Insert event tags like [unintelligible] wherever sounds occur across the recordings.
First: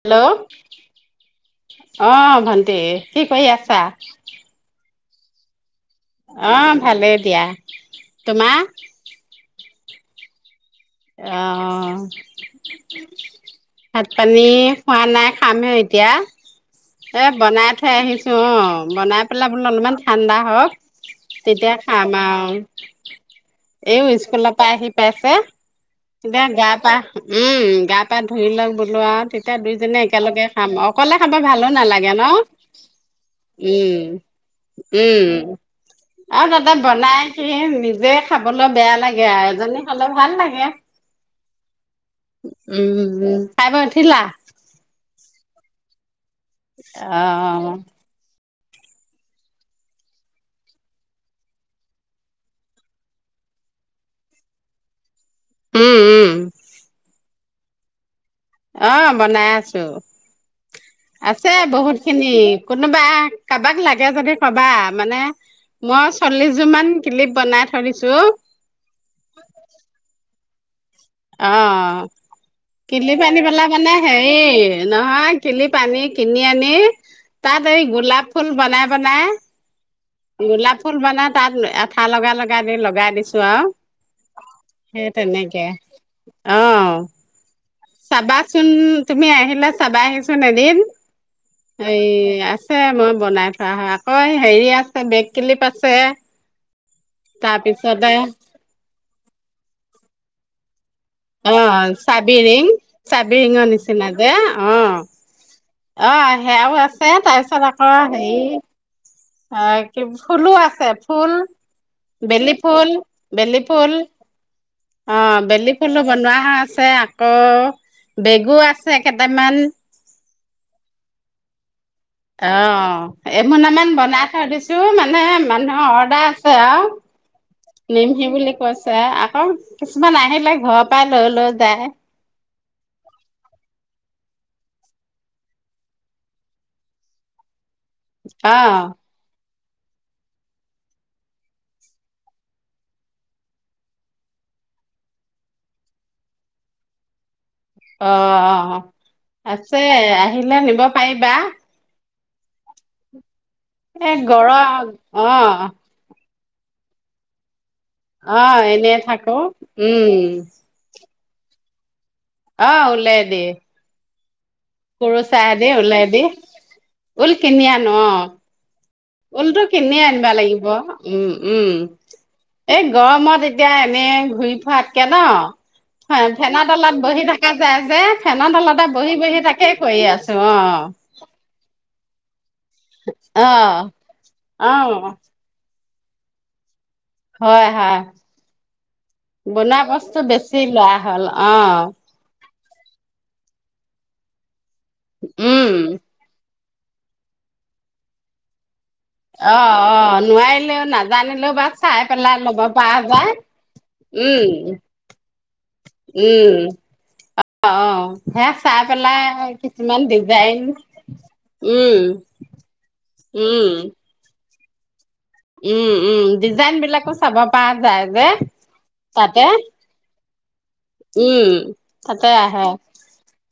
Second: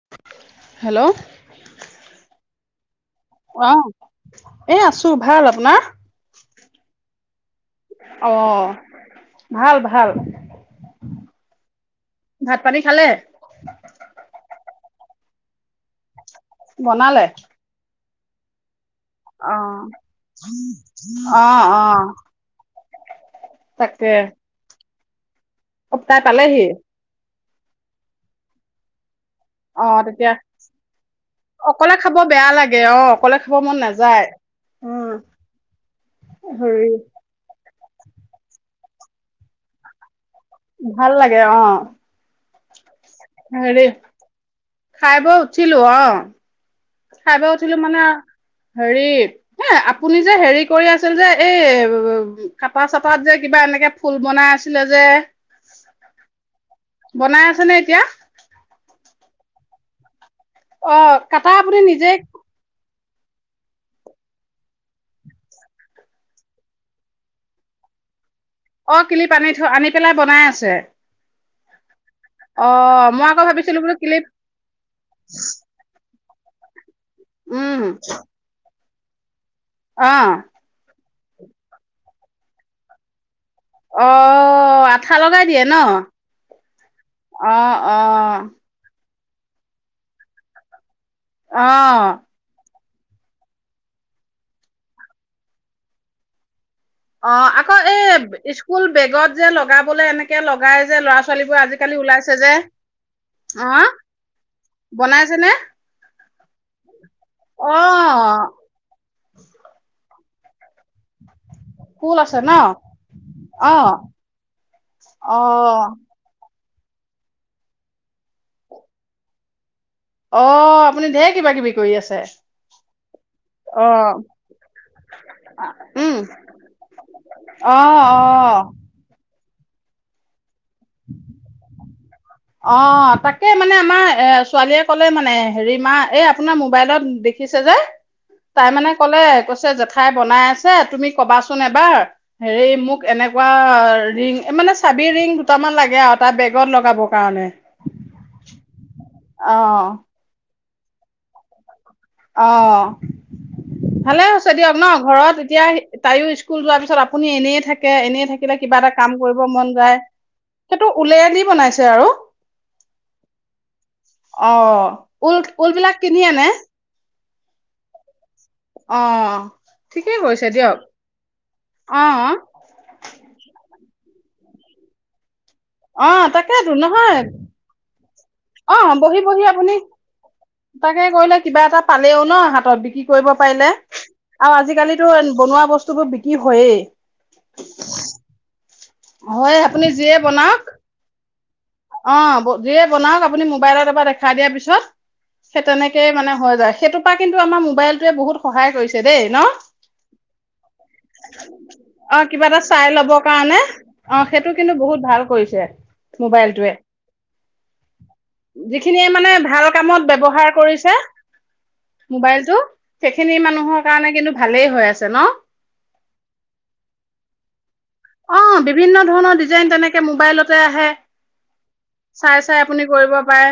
Hello hello অহ ভাল- তে- অ এ আছো- ছো। ভাল আপোনাৰ? অহ ভালেই দিয়া। অ তোমাৰ? ভাল ভাল। অহ, ভাত পানী খালে ভাত-পানী- খোৱা নাই, খামহে এতিয়া। বনালে এ বনাই থৈ আহিছো। অ বনাই পেলাই অ বোলো অলপমান ঠাণ্ডা হওক অ তেতিয়া অ খাম আৰু। [inaudible] এও তাকে স্কুলৰ পৰা আহি- অ তাই [unintelligible] দে পালেহি গা পা উম, গা পা ধুই লওক বোলো আৰু এতিয়া অ দুইজনে তেতিয়া একেলগে খাম অকলে খাব ভালো অকলে নালাগে খাব ন, বেয়া লাগে অ অকলে খাব মন উম নাযায় উম আৰু তাত আকৌ হেৰি বনাইছে যে খাবলৈ বেয়া লাগে আৰু এজনী খালে ভাল লাগে। ভাল লাগে অ'। উম। খাই হেৰি বৈ উঠিলা? খাই বৈ উঠিলো অ'। খাই বৈ উঠিলো অ', মানে হেৰি এ আপুনি যে হেৰি কৰি আছিল যে এই কাটা চাটাত যে কিবা এনেকে ফুল বনাই আছিলে যে উম উম। বনাই আছে নে এতিয়া? অ' বনাই আছো। অ' কাটা আপুনি নিজে কোনোবা কাৰোবাক লাগে যদি কবা মানে মই চল্লিশ জোৰ মান ক্লিপ বনাই থৈ দিছো। অ কিলিপ আনি থৈ আনি পেলাই [unintelligible] অ'। অ কিলিপ মই আনি আকৌ পেলাই ভাবিছিলো মানে বোলো কিলিপ হেৰি নহয় কিলিপ আনি কিনি আনি তাত এই উম গোলাপ ফুল বনাই বনাই অ গোলাপ ফুল বনাত তাত এঠা লগাই লগাই দি লগাই দিছো। অ', আঠা লগাই দিয়ে তেনেকে। ন। অ', অ। অ চাবাচোন তুমি আহিলে চাবাহি চোন এদিন। অ এই আ আছে মই বনাই থোৱা হয় আকৌ হেৰি আছে বেক ক্লিপ আছে। অ' আকৌ এই তাৰপিছতে স্কুল বেগত যে লগাবলে এনেকে লগাই যে ল'ৰা ছোৱালীবোৰ আজিকালি অ' ওলাইছে যে চাবিৰিং, অ চাবিৰিঙৰ নিচিনা যে বনাইছে নে অ' অ' সেয়াও আছে তাৰপিছত অ আকৌ হেৰি অ' কি ফুলু আ ফুল, ফুল আছে ন বেলি ফুল, বেলি অ ফুল অ' বেলি ফুলো বনোৱা হয় আছে আকৌ বেগো আছে কেইটামান। অ' আপুনি ধেৰ কিবা কিবি কৰি আছে অ' অ এমোনামান বনাই থৈ দিছো মানে মানুহৰ উম অৰ্ডাৰ আছে আৰু অ নিমহি বুলি অ কৈছে আকৌ। কিছুমান আহিল লাগে অ' তাকে মানে আমাৰ এ ছোৱালীয়ে ক'লে মানে, হেৰি মা এই আপোনাৰ মোবাইলত দেখিছে যে। তাই অ', মানে ক'লে জেঠাই বনাই আছে, তুমি কবাচোন এবাৰ হেৰি মোক এনেকুৱা ৰিং, মানে চাবি ৰিং। দুটামান লাগে আৰু তাৰ বেগত লগাবৰ কাৰণে। অ'। আছে অ' আহ আহিলে নিব পাৰিবা। অ'। এ ভালে হৈছে দিয়ক গৰম ন, ঘৰত এতিয়া অ', তাইও স্কুল স্কুল যোৱাৰ পিচত আপুনি এনেই থাকে। এনেই থাকিলে অ', কিবা এটা এনেই কাম থাকো কৰিব মন যায়। উম, সেইটো উওললে দি বনাইছে আৰু আহ ঊলে দি। অ' ঊল ঊল বিলাক কিনি ওলেদি আনে? ঊল কিনি আনো অ'। অ' ঊলটো কিনিয়ে ঠিকেই আনিবা কৰিছে লাগিব। দিয়ক উম উম অ' এই গৰমত এতিয়া এনে ঘূৰি ফুৰাতকে ন। অ হয় ফেনৰ তাকেতো তলত নহয় বহি থকা যায় যে। ফেনৰ তলতে বহি বহি তাকে কৰি আছো অ'। তাকে কৰিলে কিবা এটা পালেও না হাত বিক্ৰী কৰিব পাৰিলে অ', আৰু অ', আজিকালিতটো বনোৱা বস্তু বোৰ বিক্ৰী হয়। হয়, হয়। হয় বনোৱা আপুনি যিয়ে বস্তু বনাওক বেছি লোৱা হ'ল। অ', অ' যিয়ে বনাওক। আপুনি মোবাইত এবাৰ দেখাই দিয়াৰ পিছত সেই উম, তেনেকেই মানে হৈ যায়। সেইটোৰ পৰা কিন্ত আমাৰ মোবাইলটোৱে বহুত সহায় কৰিছে। দেই ন অ অ নোৱাৰিলেও নাজানিলেও বা চাই অ পেলাই কিবা এটা লব চাই পৰা ল'ব কাৰণে যায় উম। উম, মোবাইল অ অ সেয়া চাই যিখিনিয়ে মানে পেলাই ভাল কিছুমান কামত ব্যৱহাৰ ডিজাইন কৰিছে উম মোবাইলটো সেইখিনি উম। মানুহৰ কাৰণে কিন্তু ভালেই হৈ আছে ন উম উম ডিজাইন বিলাকো চাব পৰা যায় যে অ', বিভিন্ন ধৰণৰ তাতে ডিজাইন তেনেকে মোবাইলতে আহে উ চাই চাই আপুনি কৰিব পাৰে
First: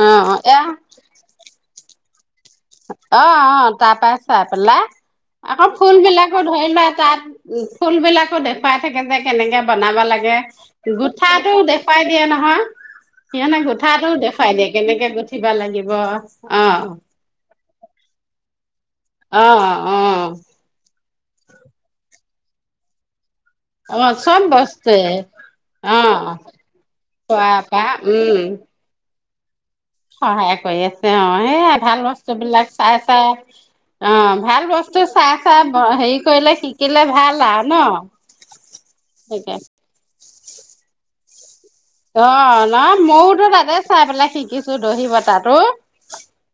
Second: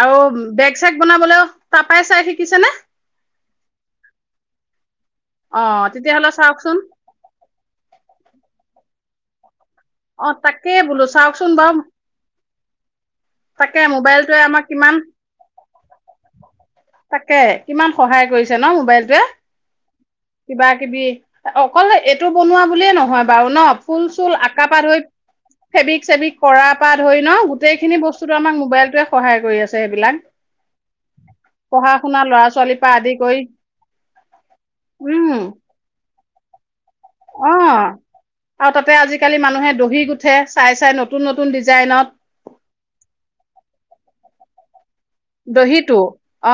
আৰু অ', এয়া বেগ চেগ বনাবলৈও তাপাই চাই আহি অ অ তাৰ পৰাৰা চাই পেলা আকৌ অ', ফুল তেতিয়াহ'লে বিলাকো ধৰি চাওকচোন। লোৱা তাত ফুল বিলাকো দেখ পাই থাকে যে কেনেকে বনাব অ', লাগে তাকে বোলো চাওকচোন গুঠাটোও বাৰু দেখুৱাই দিয়ে নহয় সিনে তাকে গুঠাটোও মোবাইলটোৱে দেখুৱাই আমাক দিয়ে কিমান কেনেকে গুঠিবা লাগিব বা তাকে কিমান সহায় কৰিছে ন সেইটোৱে অ', অ', কিবা কিবি অকল এইটো বনোৱা বুলিয়ে নহয়, বাৰু ন ফুল অ', চুল চব আকা পা ধই বস্তুৱে ফেব্ৰিক চেব্ৰিক অ', কৰা পা ধই ন খোৱাৰ গোটেই পৰা খিনি বস্তুত উম। আমাক মোবাইলটোৱে সহায় কৰি আছে। সেইবিলাক। সহায় কৰি আছে অ সে পঢ়া ভাল শুনা বস্তু ল'ৰা বিলাক ছোৱালীৰ পৰা চাই আদি চাই কৰি অ ভাল বস্তু উম, চাই চাই হেৰি কৰিলে শিক অ আৰু তাতে আজিকালি মানুহে দহি গো উঠে চাই চাই নতুন নতুন ড অ নহয় ময়তো তাতে চাই পেলাই শিক কি দহি বতাটো দহিটো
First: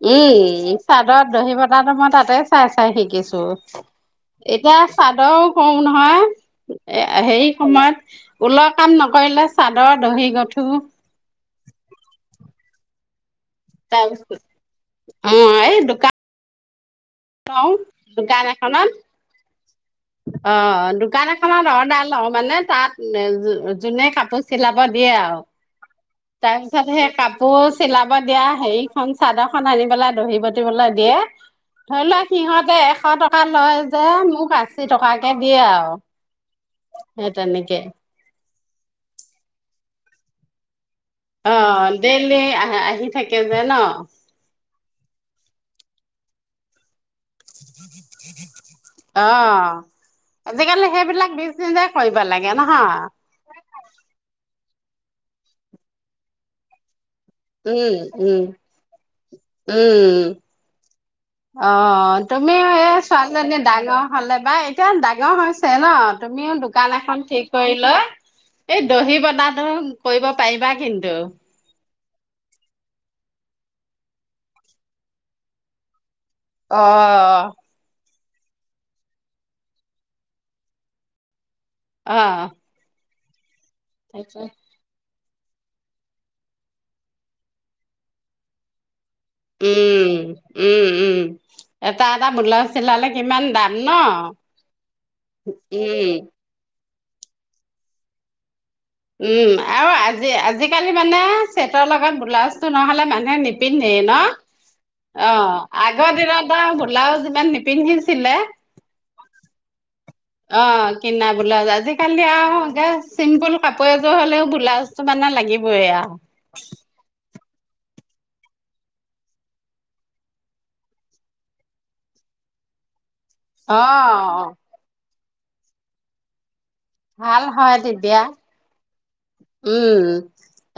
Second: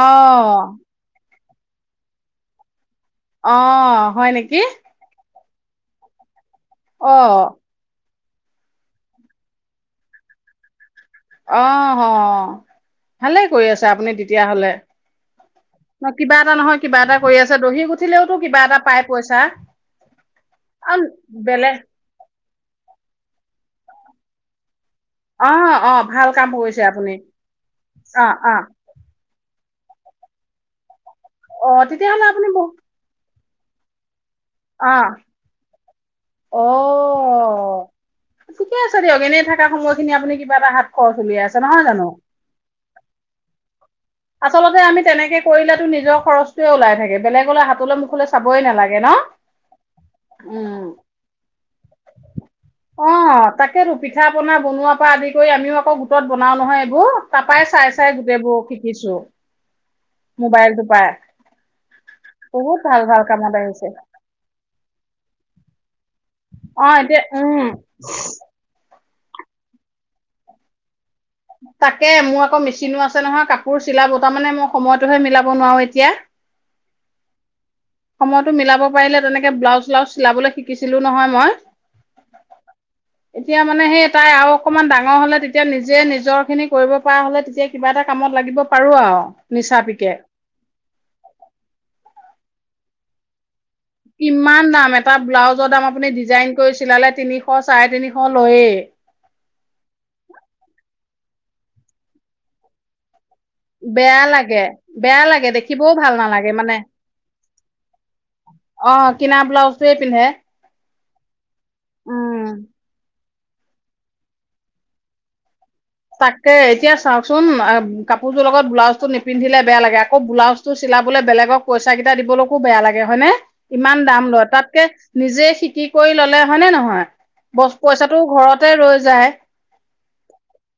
অহ উম চাদত দহি বতাহটো মই তাতেই চাইছো চাই শিকিছো অহ হয় নেকি এতিয়া চাদৰ কওঁ নহয়। এ অ সেই সময়ত ঊলৰ কাম নকৰিলে চাদৰ দহি গঠো অ অ। ভালে কৰি আছে আপুনি তাৰপিছত তেতিয়াাহলে অ' এই ন দোকান কিবা এটা নহয় কিবা এটা কৰি আছে লওঁ দহি গঠিলেওতো দোকান কিবা এটা এখনত পাই পইচা। অ' আৰু দোকান এখনত বেলেগ অৰ্ডাৰ লওঁ মানে তাত [unintelligible] যোনে কাপোৰ চিলা দিয়ে আৰু। অ অ ভাল কাম কৰিছে তাৰপিছত সেই আপুনি কাপোৰ চিলাব অ দিয়া অ হেৰিখন চাদৰখন আনি পেলাই দহি বতিবলৈ দিয়ে। অ' তেতিয়াহ'লে আপুনি বহু কা লয় যে, মোক অ টকাকে দিয়ে আৰু। অ সেই তেনেকে। ঠিকে আছে দিয়ক। এনেই থকা সময়খিনি আপুনি কিবা এটা হাত খৰচ উলিয়াই আছে নহয় অ' জানো ডেইলি আহ- আহি থাকে যে ন'। আচলতে আমি তেনেকে কৰিলেতো নিজৰ খৰচটোৱে ওলাই থাকে বেলেগলে হাতলৈ মুখলৈ চাবই নালাগে ন'? অ আজিকালি উম, সেইবিলাক বিজনেছে কৰিব লাগে নহয় অ' তাকেতো। পিঠাপনা বনোৱাৰ পৰা আদি কৰি আমিও আকৌ গোটত বনাওঁ নহয় এইবোৰ। তাৰপাই চাই উম চাই উম গোটেইবোৰ শি উম, পাই অ' তুমিও বহুত এই ভাল ভাল কামত ছোৱালীজনী আহিছে ডাঙৰ হলে বা এতিয়া ডাঙৰ হৈছে ন' তুমিও অ দোকান এখন এতিয়া ঠিক উম কৰি লোৱা এই দহি বনাটো কৰিব পাৰিবা কিন্তু তাকে মোৰ আকৌ মেচিনো আছে নহয় কাপোৰ চিলাব তাৰ মানে মই সময়তোহে মিলাব নোৱাৰো এতিয়া অ সময়তটো মিলাব পাৰিলে তেনেকে ব্লাউজ ল্চাউজ চিলাবলৈ শিকিছিলো নহয় মই অ এতিয়া মানে সেই তাই অ আও অকণমান ডাঙৰ হলে তেতিয়া নিজে নিজৰ খিনি কৰিব পৰা হলে তেতিয়া কিবা এটা কামত লাগিব পাৰো আও উম উম উম এটা এটা ব্লাউজ চিলালে কিমান দাম ন কিমান দাম এটা ব্লাউজৰ দাম উম আপুনি ডিজাইন কৈছ চিলালে তিনিশ চাৰে তিনিশ লৈয়ে উম চছেটৰ লগত ব্লাউজটো নহলে মানুহ বেয়া লাগে বেয়া অ লাগে দেখিবও আগৰ ভাল নালাগে দিনত আৰু মানে ব্লাউজ ইমান নিপিন্ধিছিলে অ কিনা ব্লাউজটোয়ে পিন্ধে অহ কিনা ব্লাউজ আজিকালি উম আহ গেছ চিম্পুল কাপোৰ এযোৰ হলেও ব্লাউজটো মানে লাগিব তাকে এতিয়া চাওকচোন কাপোৰযোৰৰ লগত ব্লাউজটো নিপিন্ধিলে বেয়া লাগে, আকৌ বোলাউজটো চিলাবলৈ বেলেগক পইচাকেইটা দিবলৈকো বেয়া লাগে হয়নে? অ ইমান দাম লোৱা তাতকে। নিজে শিকি কৰি ল'লে। হয় নে নহয় ভাল ব হয় পইচাটো তেতিয়া ঘৰতে ৰৈ। যায় উম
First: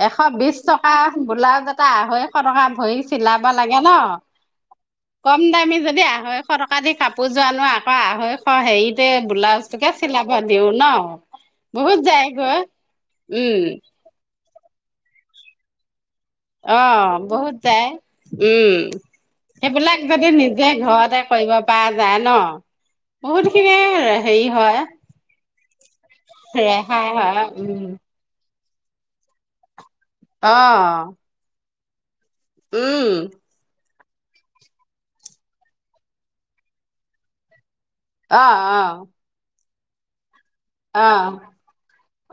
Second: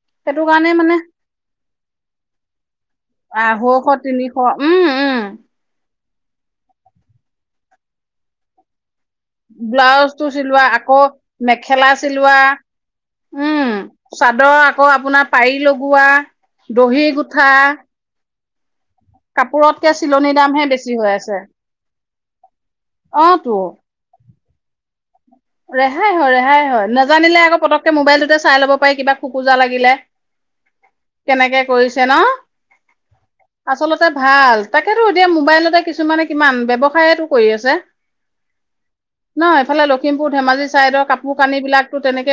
এ। এশ সেইটো বিশ কাৰণে টকা মানে গোলা। যাতে আঢ়ৈশ টকা। ভৰি চিলাব লাগে নহ আঢ়ৈশ তিনিশ উম কম উম দামি যে দিয়া। আঢ়ৈশ টকা দি কাপোৰযোৰ আনো আকৌ আঢ়ৈশ হেৰিত। ত ব্লাউজটোকে ব্লাউজটো চিলাব চিলোৱা দিওঁ ন আকৌ মেখেলা বহুত যায় চিলোৱা গৈ। উম। চাদৰ আকৌ আপোনাৰ পাৰি লগোৱা। অ দহি গুঠা। বহুত যায় উম। কাপোৰতকে সেইবিলাক যদি চিলনিৰ দামহে নিজে বেছি হৈ ঘৰতে আছে কৰিব পৰা যায় নহ অ বহুত তো খিনি ৰেহা। হেৰি হয়। ৰেহাই হয় ৰেহাই হয়, নেজানিলে হয় আকৌ উম পতককে মোবাইলটোতে চাই ল'ব। কিবা খোকোজা লাগিলে। অহ। কেনেকে কৰিছে নহ। উম। আচলতে ভাল, তাকেতো এতিয়া মোবাইলতে কিছুমানে কিমান ব্যৱসায়তো কৰি আছে। অহ অহ। এফালে লগ। কীব'ৰ্ড। অহ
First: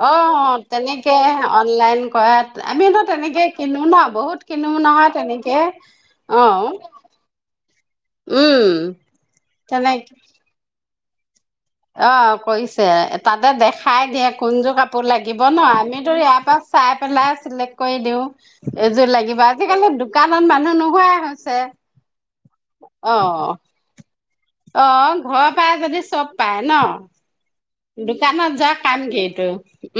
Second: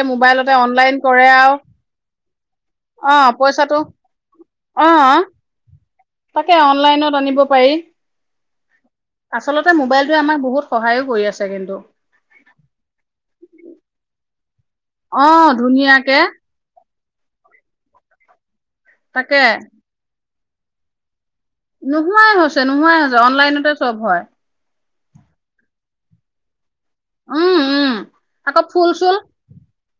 অহ মোবাইলতে অনলাইন তেনেকে কৰে আৰু অনলাইন কৰে, আমিতো অ তেনেকেই পইচাটো কিনো নহ বহুত কিনো অ নহয় তেনেকে। অ তাকে অনলাইনত আনিব পাৰি। উম। আচলতে মোবাইলটোৱে আমাৰ বহুত সহায়ও। গৈ আছোঁ। অহ কৰিছে তাতে দেখাই দিয়ে। কোন যোৰ কাপোৰ অ লাগিব ন আমিতো ধুনীয়াকে ইয়াৰ পৰা চাই। পেলাই চিলেক্ট কৰি দিওঁ। এযোৰ তাকে লাগিব আজিকালি। দোকানত মানুহ নোহোৱা হৈছে। নোহোৱাই হল। নোহোৱাই হল, অনলাইনতে চব হয়। অহ, ঘৰৰ পৰা যদি চব পায় ন। উম উম দোকানত আকৌ যোৱা ফুল কাম চুল কি ইটো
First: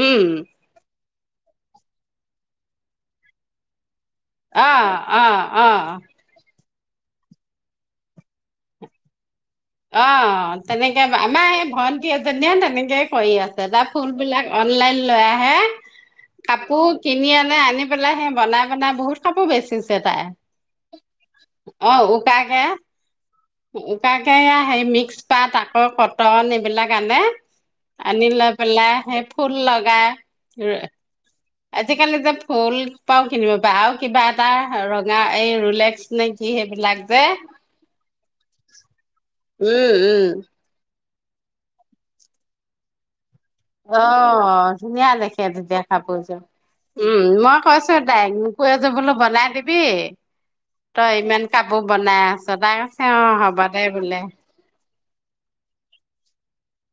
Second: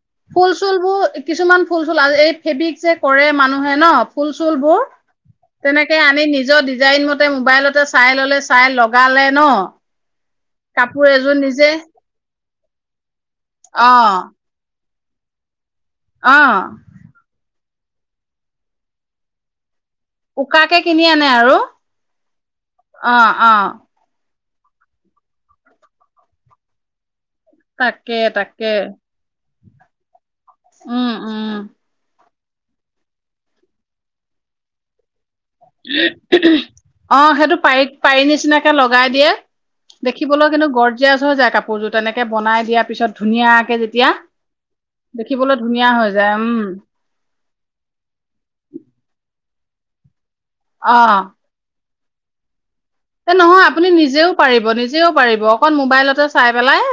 উম। ফুল চুলবোৰ কিছুমান ফুল চুল, এই ফেব্ৰিক যে কৰে মানুহে ন। ফুল-চুল অ বোৰ অ অ তেনেকে আনি নিজৰ ডিজাইন মতে মোবাইলতে চাই ললে, চাই লগালে ন। অহ। তেনেকে কাপোৰ এযোৰ আমাৰ এই নিজে ভন্টি এজনীয়ে তেনেকে কৰি আছে তাৰ অ ফুল বিলাক অনলাইন। লৈ আহে। অ কাপোৰ কিনি আনে, আনি পেলাই সে বনাই-বনাই বহুত কপোৰ বেছিচে। উকাকে কিনি আনে আৰু অ। অ উকা কে সেয়া মিক্স পাত আকৌ কটন এইবিলাক আনে। তাকে আনি লৈ তাকে পেলাই হে ফুল লগায়। উম আজিকালি যে ফুল ফুল পাও কিনিব প আৰু কিবা এটা ৰঙা, এই ৰুলেক্স নে কি সেইবিলাক যে অ' সেইটো পাৰি, পাৰি নিচিনাকে লগাই দিয়ে উম উম দেখিবলৈ কিন্তু গড জিয়চ হৈ যায় কাপোৰযোৰ তেনেকৈ বনাই দিয়াৰ পিছত। ধুনীয়াকে যেতিয়া অ' ধুনীয়া দেখে দেখিবলৈ তেতিয়া ধুনীয়া হৈ যায় কাপোৰযোৰ, উম উম' মই কৈছো তাইক মোকো এযোৰ বোলো বনাই দিবি। দিবি। তই অ ইমান কাপোৰ বনাই আছ তাই কৈছে এ অ' হ'ব নহয় দে আপুনি বোলে নিজেও পাৰিব নিজ নিজেও পাৰিব অকণ মোবাইলতে চাই পেলাই।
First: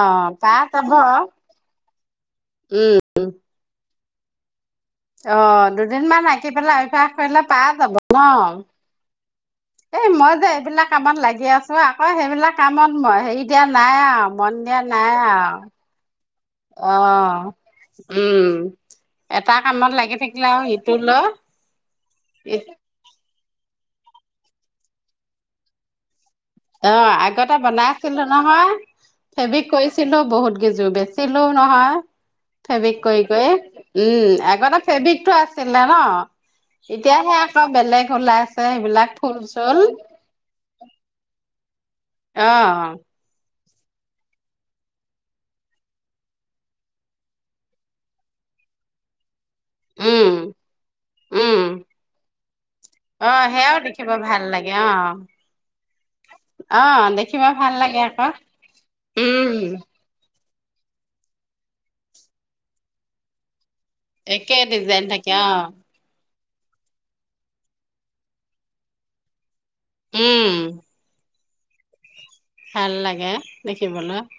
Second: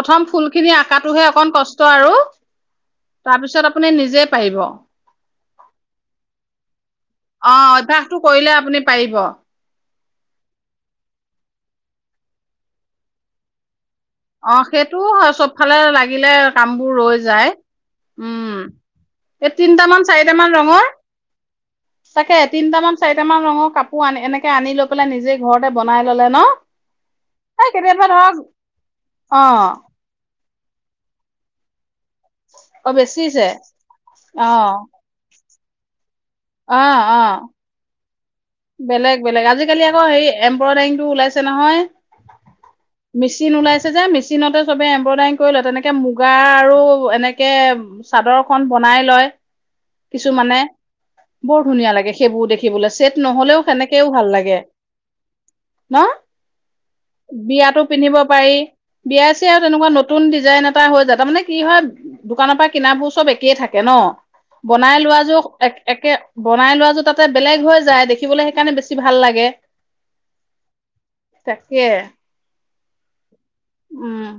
প্ৰথম ফুল পাৰা খিনি যাব আকাটোহে অকন কষ্ট। কষ্ট আৰু উম তাৰ পিছত আপুনি নিজ যে পাৰিব। অঁ দুদিন মান আঁকি পেলাই অ অ অভ্যাসটো কৰিলে আপুনি পাৰিব। এই মই যে এইবিলাক কামত লাগি আছো আকৌ সেইবিলাক কামত মই হেৰি দিয়া নাই আৰু মন অ', দিয়া সেইটোও নাই হয় আৰু চবফালে লাগিলে অ কামবোৰ ৰৈ যায়। উম এই এটা কামত তিনটামান লাগি থাকিলে চাৰিটামান আৰু ৰঙৰ, ইটো লৈ তাকে তিনটামান চাৰিটামান ৰঙৰ কাপু কাপোৰ এনেকে আনি লৈ পেলাই নিজেই ঘৰতে বনাই ললে ন অঁ, আগতে এই কেতিয়াবা বনাইছিলো ধৰক নহয়। অ ফেব্ৰিক কৰিছিলো। বহুত গেইযোৰ বেচিলো নহয়। অ ফেব্ৰিক কৰি বেচিছে কৰি, অ উম আগতে ফেব্ৰিকটো আছিলে ন। অ অ এতিয়াহে আকৌ বেলেগ [unintelligible] বেলেগ ফুল বেলেগ চুল আজিকালি আকৌ হেৰি এম্ব্ৰইডাৰিংটো ওলাইছে নহয়। অঁ। মেচিন ওলাইছে যে মেচিনতে চবে এম্ব্ৰইডাৰি কৰি লয় তেনেকে মুগা আৰু এনেকে চাদৰ খন বনাই লয়। কিছু উম মানে উম বৰ ধুনীয়া লাগে সেইবোৰ দেখিবলৈ চেট অ নহলেও সেয়াও সেনেকেও দেখিব ভাল লাগে অ ন, অ দেখিবা ভাল বিয়াতো লাগে পিন্ধিব আকৌ পাৰি বিয়া চিয়া উম তেনেকুৱা নতুন ডিজাইন এটা হৈ যায় তাৰ মানে কি হয় দোকানৰ পৰা কিনাবোৰ চব একেইে থাকে। থাকে ন একে বনাই ডিজাইন লোৱা থাকে যোৰ অ একে একে বনাই লোৱা যোৰ তাতে বেলেগ হৈ যায়। দেখিবলৈ সেইকাৰণে বেছি ভাল লাগে। উম। তাকে। ভাল লাগে দেখিবলৈ উম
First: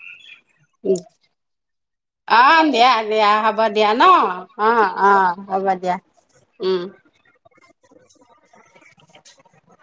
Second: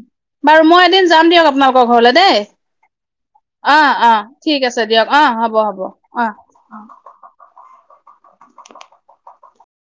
বাৰু মই উম এদিন যাম দিয়ক আপোনালোকৰ ঘৰলে দেই অঁ দিয়া দিয়া হ'ব অ দিয়া ন অ ঠিক আছে অঁ, দিয়ক অ অঁ হ'ব দিয়া অ উম।